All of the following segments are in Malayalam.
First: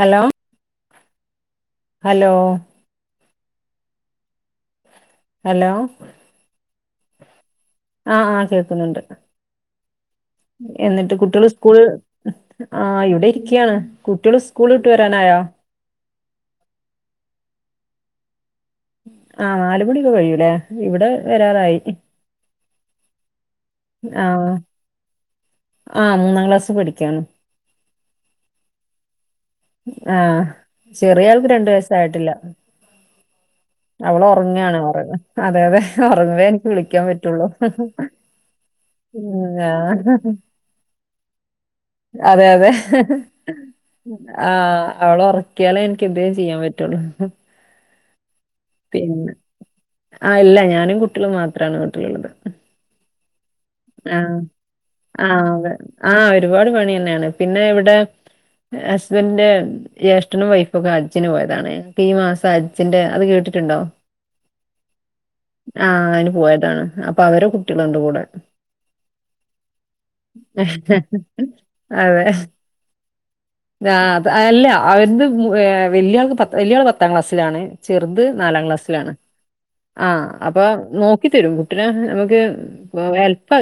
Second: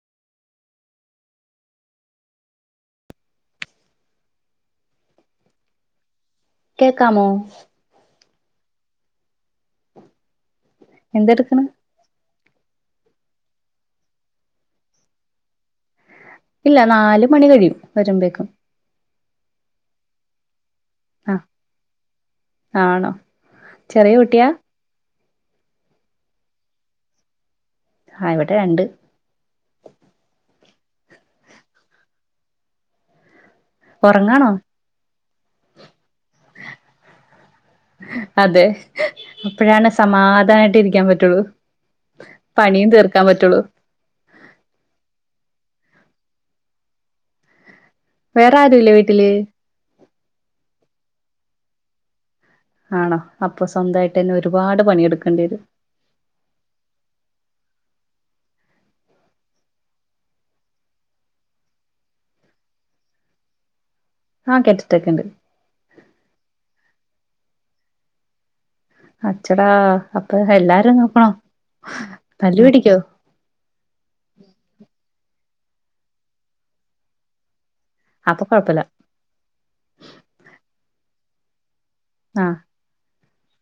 ഹലോ ഹലോ ഹലോ കേക്കാമോ ആഹ് ആഹ് കേക്കുന്നുണ്ട് എന്നിട്ട് കുട്ട്യള് എന്തെടുക്കണ് സ്കൂൾ ആഹ് ഇവിടെ ഇരിക്ക്യാണ് കുട്ട്യള് സ്കൂള് വിട്ട് വരാനായോ ഇല്ല നാല് മണി കഴിയും വരുമ്പേക്കും ആഹ് നാല് മണിയൊക്കെ കഴിയൂല്ലേ ഇവിടെ ആ വരാറായി ആണോ ചെറിയ കുട്ടിയാ ആഹ് ആഹ് മൂന്നാം ക്ലാസ് പഠിക്കാണ് ആഹ് ഇവിടെ രണ്ട് ആഹ് ചെറിയാൾക്ക് രണ്ട് വയസായിട്ടില്ല അവള് ഉറങ്ങാണോ ഉറങ്ങാണ്ന്നറ്യാ അതെ അതെ ഉറങ്ങേ എനിക്ക് വിളിക്കാൻ പറ്റുള്ളു അതെ അപ്പോഴാണ് സമാധാനായിട്ട് ഇരിക്കാൻ പറ്റുള്ളൂ പണിയും തീർക്കാൻ പറ്റുള്ളൂ ആഹ് അവളെ ഉറക്കിയാലേ എനിക്ക് എന്തേലും ചെയ്യാൻ പറ്റുള്ളു വേറെ ആരും ഇല്ലേ വീട്ടില് ആഹ് ഇല്ല ഞാനും കുട്ടികളും മാത്രാണ് വീട്ടിലുള്ളത് ആണോ അപ്പൊ ആ സ്വന്തായിട്ടെന്നെ ഒരുപാട് പണിയെടുക്കേണ്ടി ആഹ് വരും അതെ ആഹ് ഒരുപാട് പണി തന്നെയാണ് പിന്നെ ഇവിടെ ഹസ്ബൻഡന്റെ ജ്യേഷ്ഠനും വൈഫും ഒക്കെ ഹജ്ജിന് പോയതാണെ ഈ മാസം ഹജ്ജിന്റെ അത് കേട്ടിട്ടുണ്ടോ ആഹ് കേട്ടിട്ടൊക്കെ ഉണ്ട് ആഹ് അയ്ന് പോയതാണ് അപ്പൊ അവരെ കുട്ടികളുണ്ട് കൂടെ അച്ചടാ അപ്പൊ എല്ലാരെയും നോക്കണോ അതെ തല്ല് പിടിക്കോ ആഹ് അത് അല്ല അവർത് മു ഏഹ് വല്യാൾക്ക് പത്ത് വല്ല്യാള് പത്താം ക്ലാസ്സിലാണ് ചെറുത് അപ്പൊ നാലാം കൊഴപ്പില്ല ക്ലാസ്സിലാണ് ആഹ് അപ്പൊ നോക്കി തരും കുട്ടിനെ നമുക്ക് ആ ഹെല്പ്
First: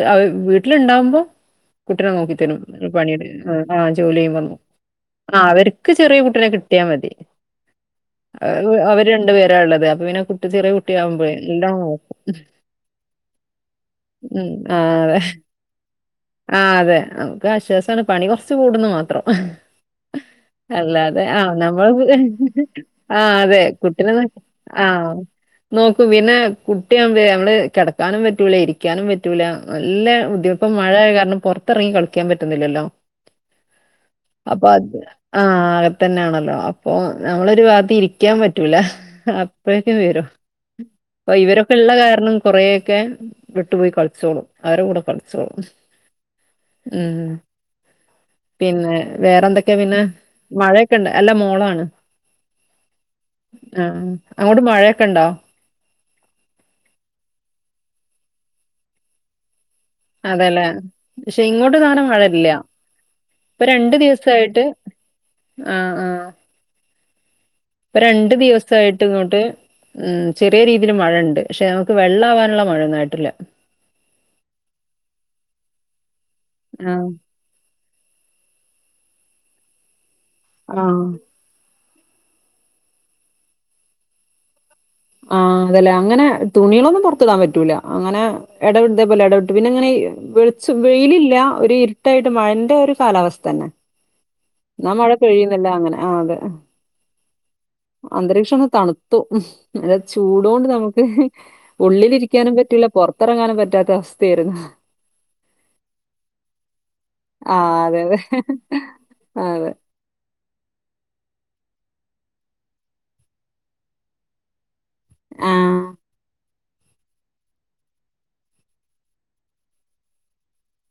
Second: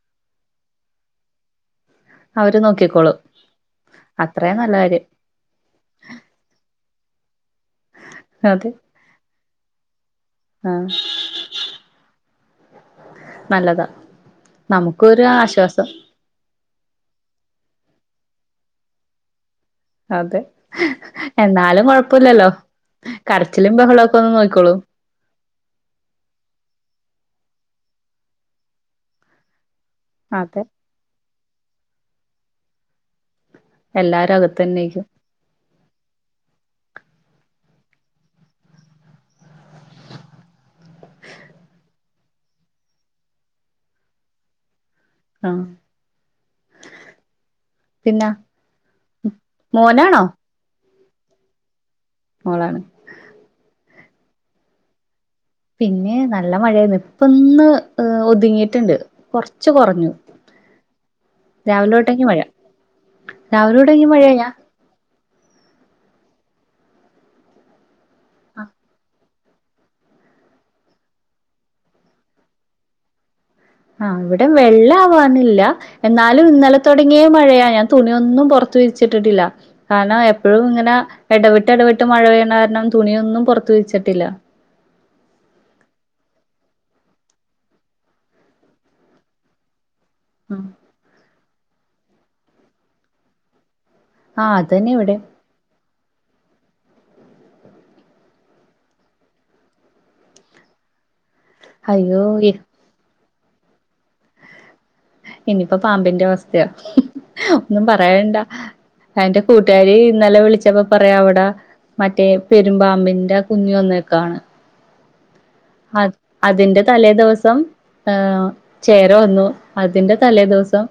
വീട്ടിലുണ്ടാവുമ്പോ കുട്ടീനെ നോക്കി അവര് തരും നോക്കിക്കോളും പണിയുടെ ആഹ് ജോലിയെയും വന്നു അത്രയും നല്ല കാര്യം ആഹ് അവർക്ക് ചെറിയ കുട്ടീനെ കിട്ടിയാ മതി അതെ അഹ് അവർ രണ്ടു പേരാ ഉള്ളത് അപ്പൊ പിന്നെ കുട്ടി ആ ചെറിയ കുട്ടിയാവുമ്പോഴേ എല്ലാം നോക്കും നല്ലതാ നമുക്കൊരു ആഹ് ആശ്വാസം അതെ ആഹ് അതെ നമുക്ക് ആശ്വാസാണ് പണി കൊറച്ച് കൂടുന്നു മാത്രം അതെ അല്ല അതെ ആഹ് എന്നാലും നമ്മൾ കൊഴപ്പില്ലല്ലോ ആഹ് അതെ കരച്ചിലും കുട്ടിനെ ബഹളൊക്കെ നോ ഒന്ന് നോക്കിക്കോളൂ ആഹ് നോക്കും പിന്നെ കുട്ട്യാവുമ്പേ ഞമ്മള് കിടക്കാനും പറ്റൂല ഇരിക്കാനും പറ്റൂല നല്ല ബുതി അതെ ഇപ്പം മഴയായ കാരണം പുറത്തിറങ്ങി കളിക്കാൻ പറ്റുന്നില്ലല്ലോ എല്ലാരും അപ്പൊ അത് അകത്തന്നെക്കും ആഹ് അഹതന്നെയാണല്ലോ അപ്പൊ നമ്മളൊരു ഭാത്ത് ഇരിക്കാൻ പറ്റൂല അപ്പോഴേക്കും വരും അപ്പ ഇവരൊക്കെള്ള കാരണം കൊറെയൊക്കെ വിട്ടുപോയി കളിച്ചോളും അവരും കൂടെ കളി ആ ച്ചോളും ഉം പിന്നെ പിന്നെ വേറെന്തൊക്കെ പിന്നെ മോനാണോ മഴയൊക്കെ ഇണ്ടോ? അല്ല മോളാണ്. മോളാണ്. ആഹ് അങ്ങോട്ട് മഴയൊക്കെ ഇണ്ടോ? പിന്നെ നല്ല മഴയാന്ന് ഇപ്പന്ന് ഏഹ് ഒതുങ്ങിട്ണ്ട് കൊർച്ച് കൊർഞ്ഞു. അതെല്ലേ പക്ഷെ ഇങ്ങോട്ട് സാനം മഴ മഴല്ല്യ. ഇപ്പ രാവിലെ രണ്ടു തൊടങ്ങി മഴയാ ദിവസായിട്ട് ആഹ് ആഹ്. ഇപ്പ രണ്ട് ദിവസായ്ട്ട് ഇങ്ങോട്ട് ഉം ചെറിയ രീതിയിൽ മഴയണ്ട് പക്ഷെ നമുക്ക് വെള്ള ആവാന്ള്ള മഴൊന്നും ആയിട്ടില്ല. ആഹ് ഇവിടേം വെള്ള ആവാനില്ല എന്നാലും ഇന്നലെ ആ തൊട്‌ങ്ങിയ മഴയാ തുണിയൊന്നും പൊർത്തു വിരിച്ചിട്ടിട്ടില്ല കാരണം എപ്പഴും ഇങ്ങനെ ആ എടവിട്ട് എടവിട്ട് മഴ പെയ്യ്ന്ന കാരണം തുണിയൊന്നും പൊർത്ത് വെച്ചിട്ടില്ല. ആഹ് അതല്ലെ അങ്ങന തുണികളൊന്നും പൊർത്ത്ടാൻ പറ്റൂല അങ്ങനെ എടവ്ട്ട്പോലെടവ്ട്ട് പിന്നെങ്ങനെയ്യ് വെളിച്ച വെയിലില്ല ഒരിര്‌ട്ടായിട്ട് മഴന്റെ ഒരു കാലാവസ്ഥന്നെ. ആ ന്ന അതന്നെ മഴ ഇവിടെ പെയ്യ്ന്ന്ല്ല അങ്ങനെ ആഹ് അതെ. അന്തരീക്ഷം ഒന്ന് തണുത്തു ന്നല്ല ചൂടൊണ്ട് നമുക്ക് അയ്യോ ഈ ഉള്ളിലിരിക്ക്യാനും പറ്റൂല്ല പൊർത്തെർങ്ങാനും പറ്റാത്ത അവസ്ഥേര്ന്നു. ഇനിയിപ്പ പാമ്പിന്റവസ്ഥയാ ആഹ് ഒന്നും അതെ അതെ പറയണ്ട. എന്റെ അതെ കൂട്ട്കാരി ഇന്നലെ വിളിച്ചപ്പ പറയാ അവ്ടെ മറ്റേ പെര്മ്പാമ്പിന്റെ കുഞ്ഞ് വന്നേക്കാണ്. ആഹ്. ആ അതിന്റെ തലേദിവസം ഏഹ് ചേര വന്നു അതിന്റെ തലേദിവസം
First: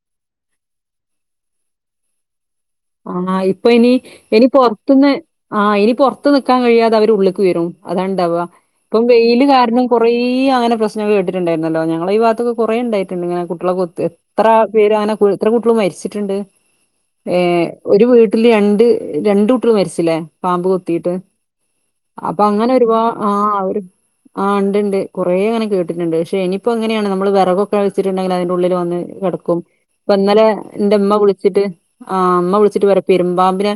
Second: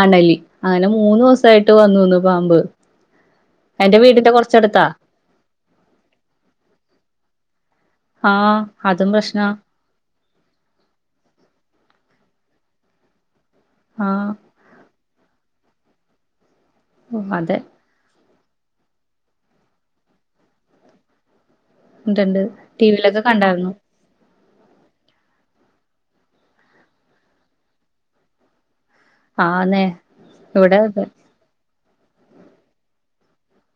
അണലി അങ്ങനെ മൂന്നുസായ്ട്ട് വന്നൂന്ന് പാമ്പ്. ആഹാ ഇപ്പ ഇനി എന്റെ വീടിന്റെ ഇനി കൊറച്ചടുത്താ പോർത്ത്ന്ന് ആഹ് ഇനി പൊർത്ത് നിക്കാൻ കഴിയാതവര് ഉള്ളിക്ക് വെരും. അതണ്ടാവ ആഹ് ഇപ്പം അതും വെയ്ല് പ്രശ്നാ കാരണം കൊറേയ്യങ്ങനെ പ്രശ്നങ്ങള് കേട്ട്‌ ട്ട്ണ്ടായ്ര്ന്നല്ലോ നങ്ങളെ ഈ ഭാഗത്തൊക്കെ കൊറേ ഇണ്ടായിട്ട്ണ്ട് ഇങ്ങനെ കു ട്ട്യളെ കൊത്തി എത്ര ആഹ് പേരാണ് ഇപ്പെത്ര കുട്ട്യള് മരിച്ചിട്ണ്ട് അതെ ഏഹ്. ഒര്‌ വീട്ട്ല് രണ്ട് രണ്ടുട്ട്യള് മര്ച്ച്ല്ലേ? പാമ്പ് കൊത്തീട്ട്. അപ്പ ഉണ്ട്ണ്ട് ടി അങ്ങനെരുപാ വിയിലൊക്കെ ആഹ് കണ്ടായിരുന്നു ഒര് ആഹ് ഇണ്ട്ണ്ട് കുറെങ്ങനെ കേട്ട്ടിണ്ട് ക്ഷെനിപ്പോങ്ങനെയാണ് നമ്മള് വെറകൊക്കെ വെച്ച്ണ്ട് ണ്ടെങ്കിലതിന്റെ ഉള്ളില് വന്ന് കെട്ക്കും ആന്നേ പ്പന്നലെ ഇവിടെ അതെ എന്റുമ്മ വിൾ ച്ചിട്ട് ആ ഇമ്മ വിൾച്ചിട്ട് പറ്യാ പെരുമ്പാമ്പിനെ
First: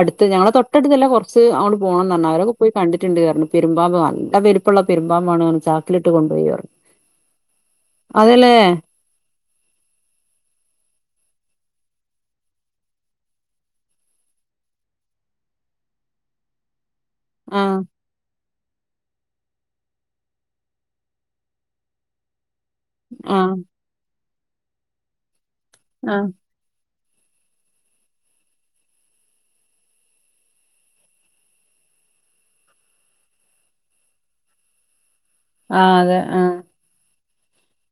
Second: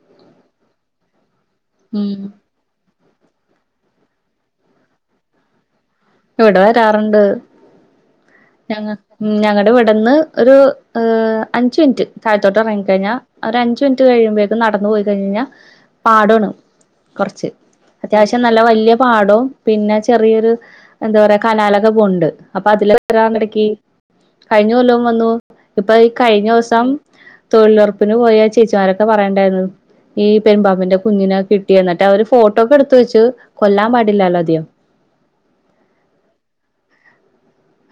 അട്ത്ത് ഞങ്ങളെ തൊട്ടട്ത്തല്ല കൊർച്ച് ഉം പോണംന്നർഞ്ഞ് അവരൊക്കെ പോയ് കണ്ട്ണ്ട് ട് അർഞ്ഞ് പെരുമ്പാമ്പ് നല്ല വെ ല്‌പ്പള്ള പെരുമ്പാമ്പാണ് ച ഇവ്ടെ വരാറ്ണ്ട് അതെല്ലേ ഞങ്ങ ഉം ഞങ്ങടെവ്ട്ന്ന് ഒരു ഏഹ് അഞ്ച് മിൻറ്റ് താഴ്ത്തോട്ടെറങ്ങിക്കഴിഞ്ഞാ ഒരഞ്ചു മിൻറ്റഴിയുബെക്കും നടന്ന് പോയി കഴിഞ്ഞഞ്ഞാ പാടാണ്. കൊർച്ച് ആ അത്യാവശ്യം നല്ല വല്ല്യ പാടവും പിന്നെ ചെറിയൊരു എന്താ പറയാ കനാലക്കെപോണ്ട് അപ്പ ആ അതിലവിടയ്ക്ക് കഴിഞ്ഞ കൊല്ലോം വന്നു ഇപ്പ ഈ ആ കയിഞ്ഞോസം തൊഴിലൊർപ്പിന് പോയ ചേച്ചിമാരൊക്കെ പറേണ്ടാര്ന്നു ഈ പെരുമ്പാമ്പിന്റെ കുഞ്ഞിനെ കിട്ടി എന്നിട്ടവര് ഫോട്ടോക്കെടുത്ത് വെച്ചു കൊല്ലാൻ പാടില്ലല്ലോ ആദ്യം. ആ അതെ ആഹ്.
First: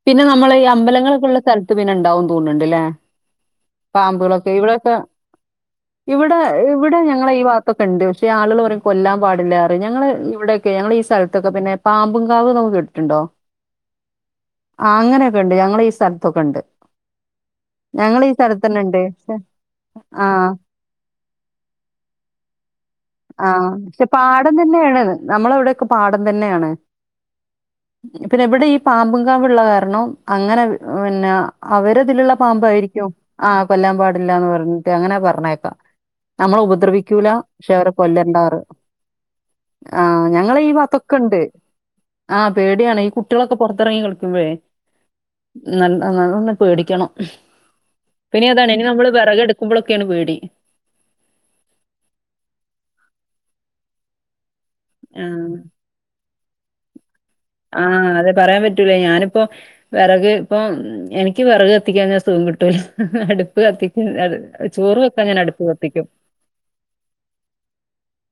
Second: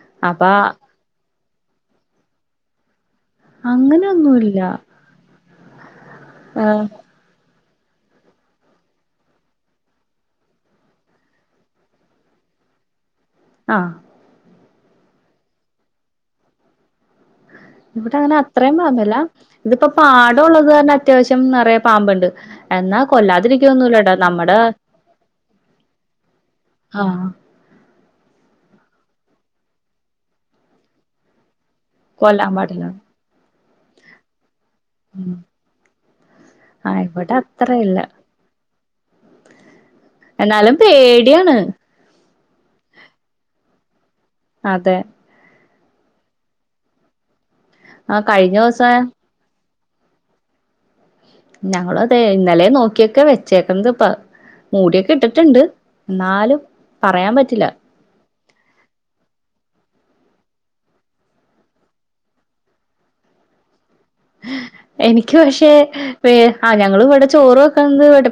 പിന്നെ അപ്പൊ നമ്മളീ അമ്പലങ്ങളൊക്കെള്ള സ്ഥലത്ത് പിന്നെണ്ടാവുംന്ന് തോന്ന്ണ്ട്ല്ലേ? പാമ്പ്ളൊക്കെ അങ്ങനെയൊന്നുമില്ല ഇവിടെക്ക ഇവ്ടെ ഇവ്ടെ ഞ ഞങ്ങളെ ഈഭാഗത്തൊക്കെണ്ട് ക്ഷെ ആള്ക്ള് പറയും കൊല്ലാമ്പാടില്ലറിം ഞങ്ങള് ഇവിടെക്കെ ഞങ്ങളീ സെൽത്തൊക്കെ പിന്നെ പാമ്പുംകാവന്നൊക്കെ കേട്‌ട്ടിണ്ടോ? ആഹ് ആഹ് അങ്ങനെയൊക്കെ ഉണ്ട് ഞങ്ങള ഈ സ്ഥലത്തൊക്കെ ഉണ്ട് ഞങ്ങളെ ഈ സ്ഥലത്ത് ഇവിടെങ്ങനത്രേ തന്നെ ഉണ്ട്. പാമ്പില്ല പക്ഷെ ഇതിപ്പോ പാടം ആഹ് ഉള്ളത് കാരണം അത്യാവശ്യം നിറയെ പാമ്പുണ്ട് എന്നാ കൊല്ല ആഹ് പക്ഷെ പാടം തന്നെയാണിത് നമ്മളവിടെക്കെ പാടം തന്നെയാണ് ആഹ് പിന്നെ ഇവിടെ ഈ പാമ്പുങ്കാവുള്ള കാരണം അങ്ങനെ ഏഹ് പിന്നെ അവരിതിലുള്ള കൊല്ലാൻ പാടില്ല പാമ്പായിരിക്കും ആഹ് കൊല്ലാൻ പാടില്ലാന്ന് പറഞ്ഞിട്ട് അങ്ങനെ ഉം പറഞ്ഞേക്കാം നമ്മളെ ആഹ് ഉപദ്രവിക്കൂല ഇവിടെ അത്ര പക്ഷേ അവരെ ഇല്ല കൊല്ലണ്ടാറ് ആഹ് ഞങ്ങള ഈ എന്നാലും ഭാഗത്തൊക്കെ ഉണ്ട് പേടിയാണ് ആഹ് പേടിയാണ് ഈ കുട്ടികളൊക്ക പുറത്തെറങ്ങി കളിക്കുമ്പോഴേ അതെ [unintelligible] പേടിക്കണം ആഹ് കഴിഞ്ഞ പിന്നിതാണ് ഇനി ദിവസം നമ്മള് വിറകെടു [unintelligible] പേടി ഞങ്ങളും അതെ ഇന്നലേയും നോക്കിയൊക്ക വെച്ചേക്കുന്നത്പ്പ മൂടിയൊക്കെ ആഹ് ഇട്ടിട്ടുണ്ട് എന്നാലും പറയാൻ പറ്റില്ല ആഹ് അതെ പറയാൻ പറ്റൂല ഞാനിപ്പോ വിറക് ഇപ്പോ എനിക്ക് വിറക് കത്തിക്കാഞ്ഞാ സുഖം കിട്ടൂല അടുപ്പ് കത്തി [unintelligible] അത് ചോറ് വെക്കാൻ എനിക്ക് ഞാൻ അടുപ്പ് പക്ഷേ കത്തിക്കും [unintelligible] ആഹ് ഞങ്ങള് ഇവിടെ ചോറ് വെക്കണത് ഇവിട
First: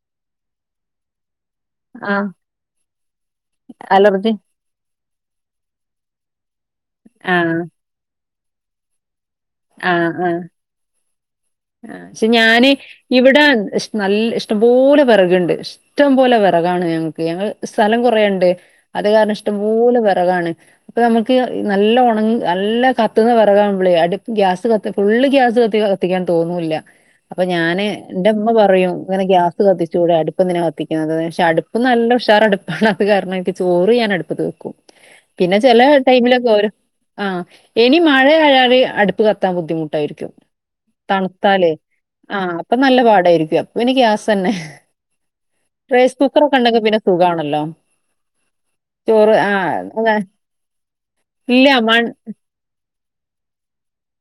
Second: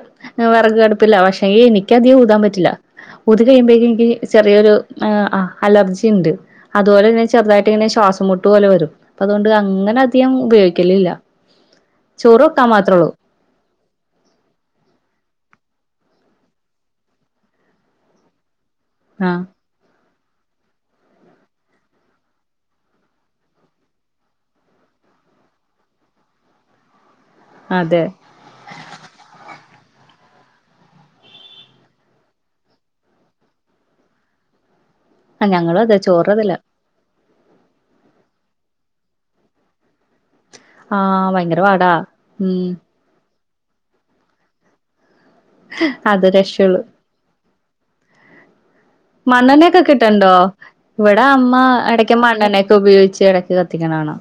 വിറക് അടുപ്പ് പ്പിലാ പക്ഷെ എനിക്കധികം ആഹ് ഊതാൻ പറ്റില്ല ഊതി കഴിയുമ്പോഴക്കും എനിക്കി അലർജി ചെറിയൊരു ആഹ് അലർജി ഇണ്ട് അതുപോലെ തന്നെ ആഹ് ചെറുതായിട്ട് ഇങ്ങനെ ശ്വാസം മുട്ട് പോലെ വരും അതുകൊണ്ട് അങ്ങന ആഹ് ആഹ് അധികം ഉപയോഗി ഇല്ലില്ല ചോറ് വെക്കാൻ മാത്രം ഉള്ളൂ ഇവിടാ ഇഷ് നല്ല ഇഷ്ടംപോലെ വിറക്ണ്ട് ഇഷ്ടം പോലെ വിറകാണ് ഞങ്ങൾക്ക് ഞങ്ങൾ സ്ഥലം കുറേണ്ട് അത് കാരണം ആഹ് ഇഷ്ട പോലെ വിറകാണ് അപ്പൊ നമ്മുക്ക് നല്ല ഉണ നല്ല കത്തുന്ന വിറകാവൂമ്പളേ അടു ഗ്യാസ് കത്തി ഫുള്ള് ഗ്യാസ് കത്തി കത്തിക്കാൻ തോന്നൂല്ല അപ്പൊ ഞാന് അതെ എന്റെ ഉമ്മ പറയും ഇങ്ങനെ ഗ്യാസ് കത്തിച്ചുകൂടെ അടുപ്പ് എന്തിനാ കത്തിക്കുന്നത് പക്ഷെ അടുപ്പ് നല്ല ഉഷാർ അടുപ്പ് അത് കാരണം ചോറ് ഞാൻ അടുപ്പത്ത് വെക്കും ആ പിന്നെ ഞങ്ങളും ചില അതെ ചോറ് ടൈമിലൊക്കെ അതില്ല ഓരോ ആഹ് ഇനി മഴ ആയാല് അടുപ്പ് കത്താൻ ബുദ്ധിമുട്ടായിരിക്കും ആഹ് ഭയങ്കര തണുത്താലേ പാടാ ആഹ് ഉം അപ്പൊ നല്ല പാടായിരിക്കും അപ്പൊ പിന്നെ ഗ്യാസ് തന്നെ റൈസ് അത് കുക്കറൊക്കെ രക്ഷയുള്ളൂ ഉണ്ടെങ്കിൽ പിന്നെ സുഖാണല്ലോ ചോറ് ആ മണ്ണെണ്ണയൊക്കെ കിട്ടണ് അതെ. ണ്ടോ ഇവിടെ അമ്മ ഇല്ല മൺ എടക്ക് മണ്ണെണ്ണയൊക്കെ ഉപയോഗിച്ച് എടക്ക് കത്തി കത്തിക്കണ കാണാം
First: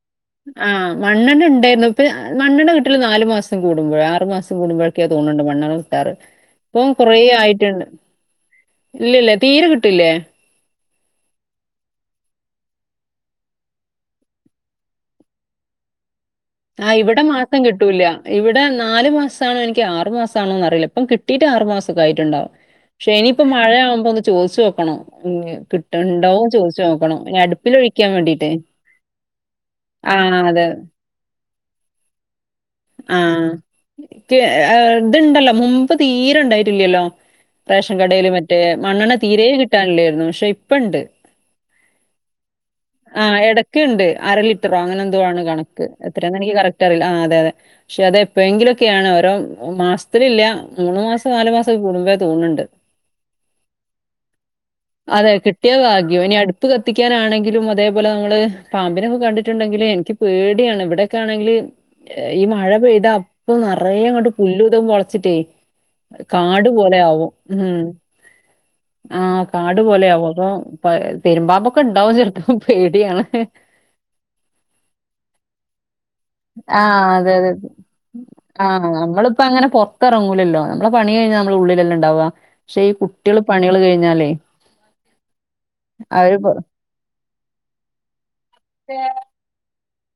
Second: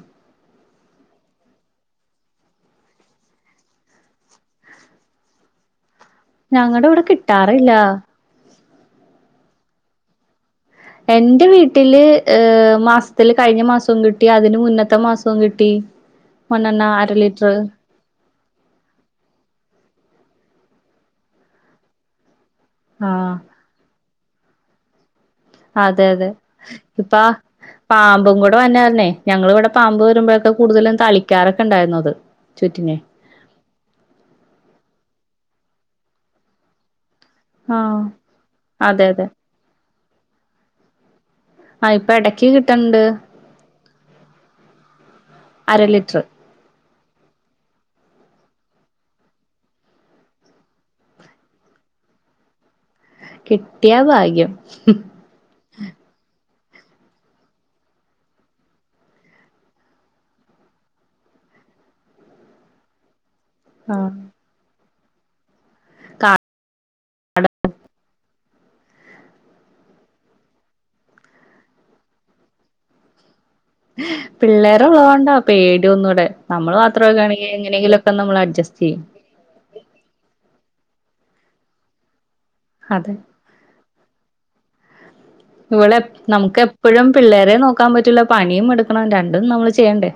ആഹ് മണ്ണെണ്ണ ഉണ്ടായിരുന്നു ഇപ്പ മണ്ണെണ്ണ കിട്ടല് നാല് മാസം കൂടുമ്പഴ ആറു മാസം കൂടുമ്പോൾ തോന്നുണ്ട് മണ്ണെണ്ണ കിട്ടാറ് ഇപ്പോ ഞങ്ങളുടെ ഇവിടെ കുറേ കിട്ടാറില്ല ആയിട്ട്ണ്ട് ഇല്ലില്ല തീരെ കിട്ടുല്ലേ എന്റെ വീട്ടില് ഏഹ് മാസത്തില് കഴിഞ്ഞ മാസം കിട്ടി അതിന് മുന്നത്ത മാസവും കിട്ടി മണ്ണെണ്ണ ആഹ് അര ഇവിടെ ലിറ്റർ മാസം കിട്ടൂല്ല ഇവിടെ നാല് മാസമാണോ എനിക്ക് ആറുമാസണോന്ന് അറിയില്ല ഇപ്പം കിട്ടിട്ട് ആറു മാസൊക്കെ ആയിട്ടുണ്ടാവും പക്ഷേ ഇനി ആഹ് ഇപ്പം മഴ ആവുമ്പോ ഒന്ന് ചോദിച്ചു നോക്കണം [unintelligible] അതെ അതെ ചോദിച്ചു ഇപ്പ നോക്കണം. ഇനി അടുപ്പിലൊഴിക്കാൻ പാമ്പും വേണ്ടീട്ടേ. കൂടെ വന്നാര്ന്നേ ഞങ്ങൾ ഇവിടെ പാമ്പ് ആ വരുമ്പോഴൊക്കെ അതെ. കൂടുതലും തളിക്കാറൊക്കെ ഉണ്ടായിരുന്നു അത് ചുറ്റിനെ ആഹ് എനിക്കി ഇത്ണ്ടല്ലോ മുമ്പ് തീരെ ഉണ്ടായിട്ടില്ലല്ലോ റേഷൻ ആഹ് കടേല് മറ്റേ അതെ മണ്ണെണ്ണ അതെ തീരേ കിട്ടാനില്ലായിരുന്നു. പക്ഷെ ഇപ്പണ്ട്. ആഹ് ഇപ്പ എടക്ക് കി ആഹ് എടക്ക്ണ്ട് അര ലിറ്ററോ അങ്ങനെ എന്തോ ആണ് അര കണക്ക് ലിറ്റർ എത്ര എന്ന് എനിക്ക് കറക്റ്ററിയില്ല. ആഹ് അതെ അതെ പക്ഷെ അത് എപ്പോഴെങ്കിലുക്കെയാണ് ഓരോ മാസത്തിലില്ല മൂന്ന് മാസം നാലു മാസക്കെ കൂടുമ്പേ തോന്ന്ണ്ട്. [inaudible] കിട്ട്യാ ഭാഗ്യം അതെ കിട്ടിയ ഭാഗ്യം ഇനി അടുപ്പ് കത്തിക്കാനാണെങ്കിലും വ തേ പോലെ നമ്മള് പാമ്പിനൊക്കെ കണ്ടിട്ടുണ്ടെങ്കില് എനിക്ക് പേടിയാണ്. ഇവിടെക്കെ ആണെങ്കില് ഈ മഴ പെയ്താ അപ്പ നറയെ ആഹ് ങ്ങട് പുല്ലും തും മൊളച്ട്ടെ കാ കാട് പോലെ ആവും. ഉംഹു ആഹ് കാട് പോലെയാവും അപ്പൊ പ്പ പെരുമ്പാമ്പൊക്ക ണ്ടാവും ചെൽപ്പം. പേടിയാണ് ഹ് പിള്ളേര് ഉള്ളതോണ്ടാ പേടി ഒന്നൂടെ നമ്മള് ആഹ് മാത്രൊക്കാണെങ്കി അതെതെ എങ്ങനെങ്കിലൊക്കെ നമ്മൾ അഡ്ജസ്റ്റ് ആഹ് ചെയ്യും നമ്മള്പ്പങ്ങനെ പൊർ ത്തെറങ്ങൂലല്ലോ നമ്മളെ പണി കഴിഞ്ഞാ നമ്മള് ഉള്ളിലല്ലെ ണ്ടാവ. പക്ഷെ ഈ അതെ കുട്ട്യള് പണികൾ കഴിഞ്ഞാലേ ഇവളെ അവര് പൊ നമുക്ക് എപ്പഴും പിള്ളേരെ നോക്കാൻ പറ്റൂല്ല പണിയും എടുക്കണം രണ്ടും നമ്മള് ചെയ്യണ്ടേ.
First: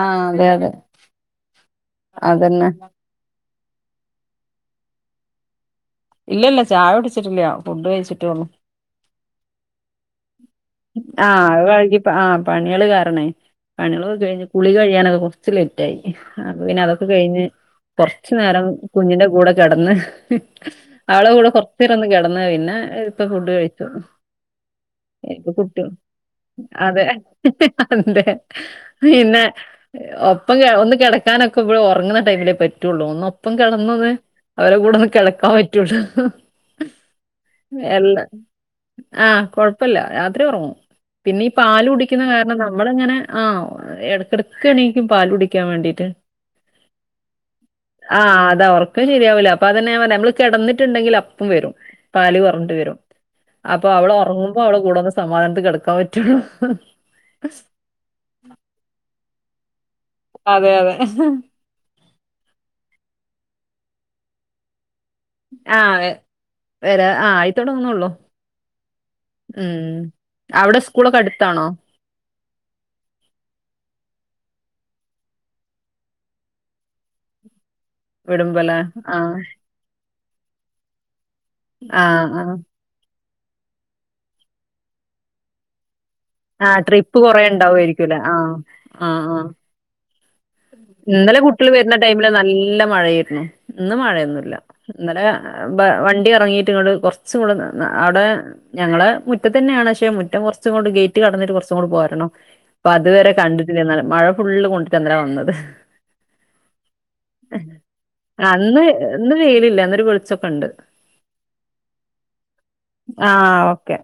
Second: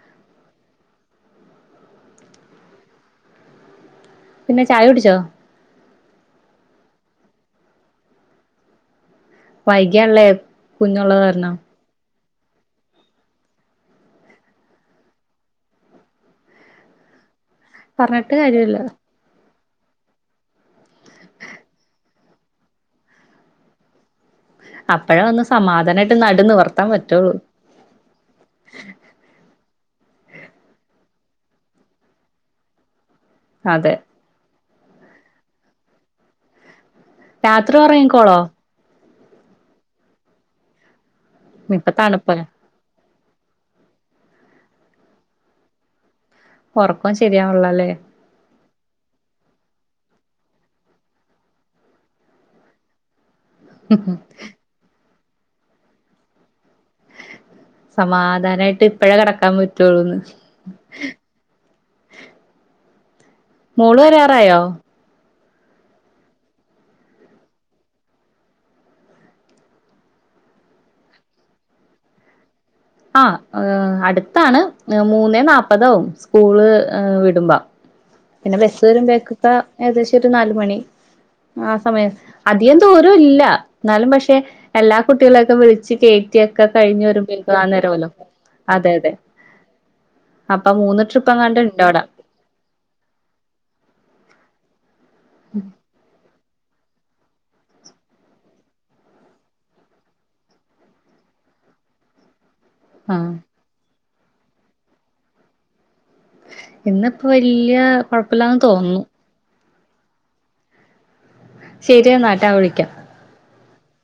ആഹ് അതെ അതെ അതന്നെ പിന്നെ ചായ കുടിച്ചോ? ഇല്ല ല്ല ചായ കുടിച്ചിട്ടില്ല ഫുഡ് കഴിച്ചിട്ടേ ഉള്ളൂ. വൈകിയാള്ളെ ആഹ്‌ അഹ്‌ വഴികി ആഹ്‌ പണിയെള് കാരണേ. പണിയെളൊക്കെ കഴിഞ്ഞ് കുളി കഴിയാനൊക്കെ കൊറ്ച്ച് ലൈറ്റായി. അപ്പ പിന്നെ അതൊക്കെ കഴിഞ്ഞ് കൊറ്ച്ച് പറഞ്ഞിട്ട് നേരം കാര്യമില്ല കുഞ്ഞിന്റെ കൂടെ കെടന്ന് അവളെ കൂടെ കൊറ്ച്ചേരൊന്ന് കെടന്ന് പിന്നെ ഇപ്പൊ ഫുഡ് കഴിക്കു അപ്പഴാ ഒന്ന് സമാധാനായിട്ട് നടു നിവർത്താം പറ്റുള്ളൂ അന്തെ പിന്നെ ഒപ്പം കെ ഒന്ന് കെടക്കാനൊക്കെ ഇവള് ഒറങ്ങുന്ന ടൈമിലേ പറ്റുള്ളൂ ഒന്നു പ്പം അതെ കെടന്നത് അവരെ കൂടൊന്ന് കെടക്കാൻ പറ്റുള്ളൂ രാത്രി എല്ല ഉറങ്ങിക്കോളോ ആഹ്‌ കൊഴപ്പല്ല രാത്രി ഒറങ്ങും. പിന്നി ഈ പാല് ഇപ്പൊ കുടിക്ക്ന്ന തണുപ്പല്ലേ കാര്ണന്താ വള്ങ്ങനെ ആഹ്‌ എടക്കെടക്കെ ണീക്കും പാലുടിക്കാൻ വേണ്ടീട്ട്. ഒറക്കം ശരിയാവ്‌ൺല്ലല്ലേ ആഹ് അതാ ഒറക്കം ശരിയാവൂല അപ്പതന്നെ ഞാം പർഞ്ഞേ നമ്മള് കെടന്നിട്ടുണ്ടെങ്കില് അപ്പം വരും. പാല് പർഞ്ഞ്ട്ട് വരും. അപ്പൊ അവളൊറങ്ങുമ്പോ അവളെ കൂടൊന്ന് സമാധാനത്തി കെട്ക്കാൻ പറ്റുള്ളൂ. സമാധാനായിട്ട് ഇപ്പഴേ കെടക്കാൻ പറ്റുള്ളൂന്ന്. അതെ അതെ മോള് വരാറായോ? ആഹ്‌ വര് വരാ ആയിത്തൊട്ങ്ങ്ന്നുള്ളു. ഉം അവ്ടെ സ്കൂളൊക്കെ അടുത്താണോ? ആഹ്‌ അടുത്താണ് മൂന്നേ നാപ്പതാവും സ്കൂള് വിടുമ്പോ. പിന്നെ വിടുമ്പോല്ലേ ബസ് ആഹ് വരുംബേക്കൊക്കെ ഏകദേശം ഒരു നാല് മണി ആ സമയം ആഹ് ആഹ് അധികം ദുരൂ ല്ല ന്നാലും പഷെ എല്ലാ കുട്ടികളെയൊക്കെ വിളിച്ച് കേ റ്റിയൊക്കെ ആഹ് കഴിഞ്ഞ് ട്രിപ്പ് കൊറേ വരുമ്പേക്കും ആ നേരാവൊല്ലോ. ഉണ്ടാവുമായിരിക്കുംല്ലേ ആഹ് അതെ അതെ. ആഹ് ആഹ് അപ്പ മൂന്ന് ട്രിപ്പങ്ങാണ്ട് ണ്ടവട ഇബടെ നല്ല മഴെ ഏര്ന്നു ഇന്ന് മഴയൊന്നുല്ല ഇന്നലെ വ വണ്ടി എറങ്ങീട്ട് ഇങ്ങോട്ട് കൊറച്ചും കൂടെ അടെ ഞങ്ങളെ മുറ്റത്തന്നെയാണ് പക്ഷെ മുറ്റം കുറച്ചങ്ങോട്ട് ഗേറ്റ് കടന്നിട്ട് കുറച്ചിങ്ങോട്ട് പോരണം പ്പ ആ അതുവരെ കണ്ടിട്ടില്ലന്നാലും മഴ ഫുള്ള് കൊണ്ടിട്ട ഇന്നലെ വന്നത് ഇന്ന്പ്പോ വല്യ ആ, കൊഴപ്പല്ലാന്ന് അന്ന് തോന്നുന്നു ഇന്ന് വെയിലില്ല ന്നൊരു വെള്ച്ചൊക്കെണ്ട് ശരിയാന്നാട്ടാ വിളിക്കാ ആഹ്‌ ഓക്കെ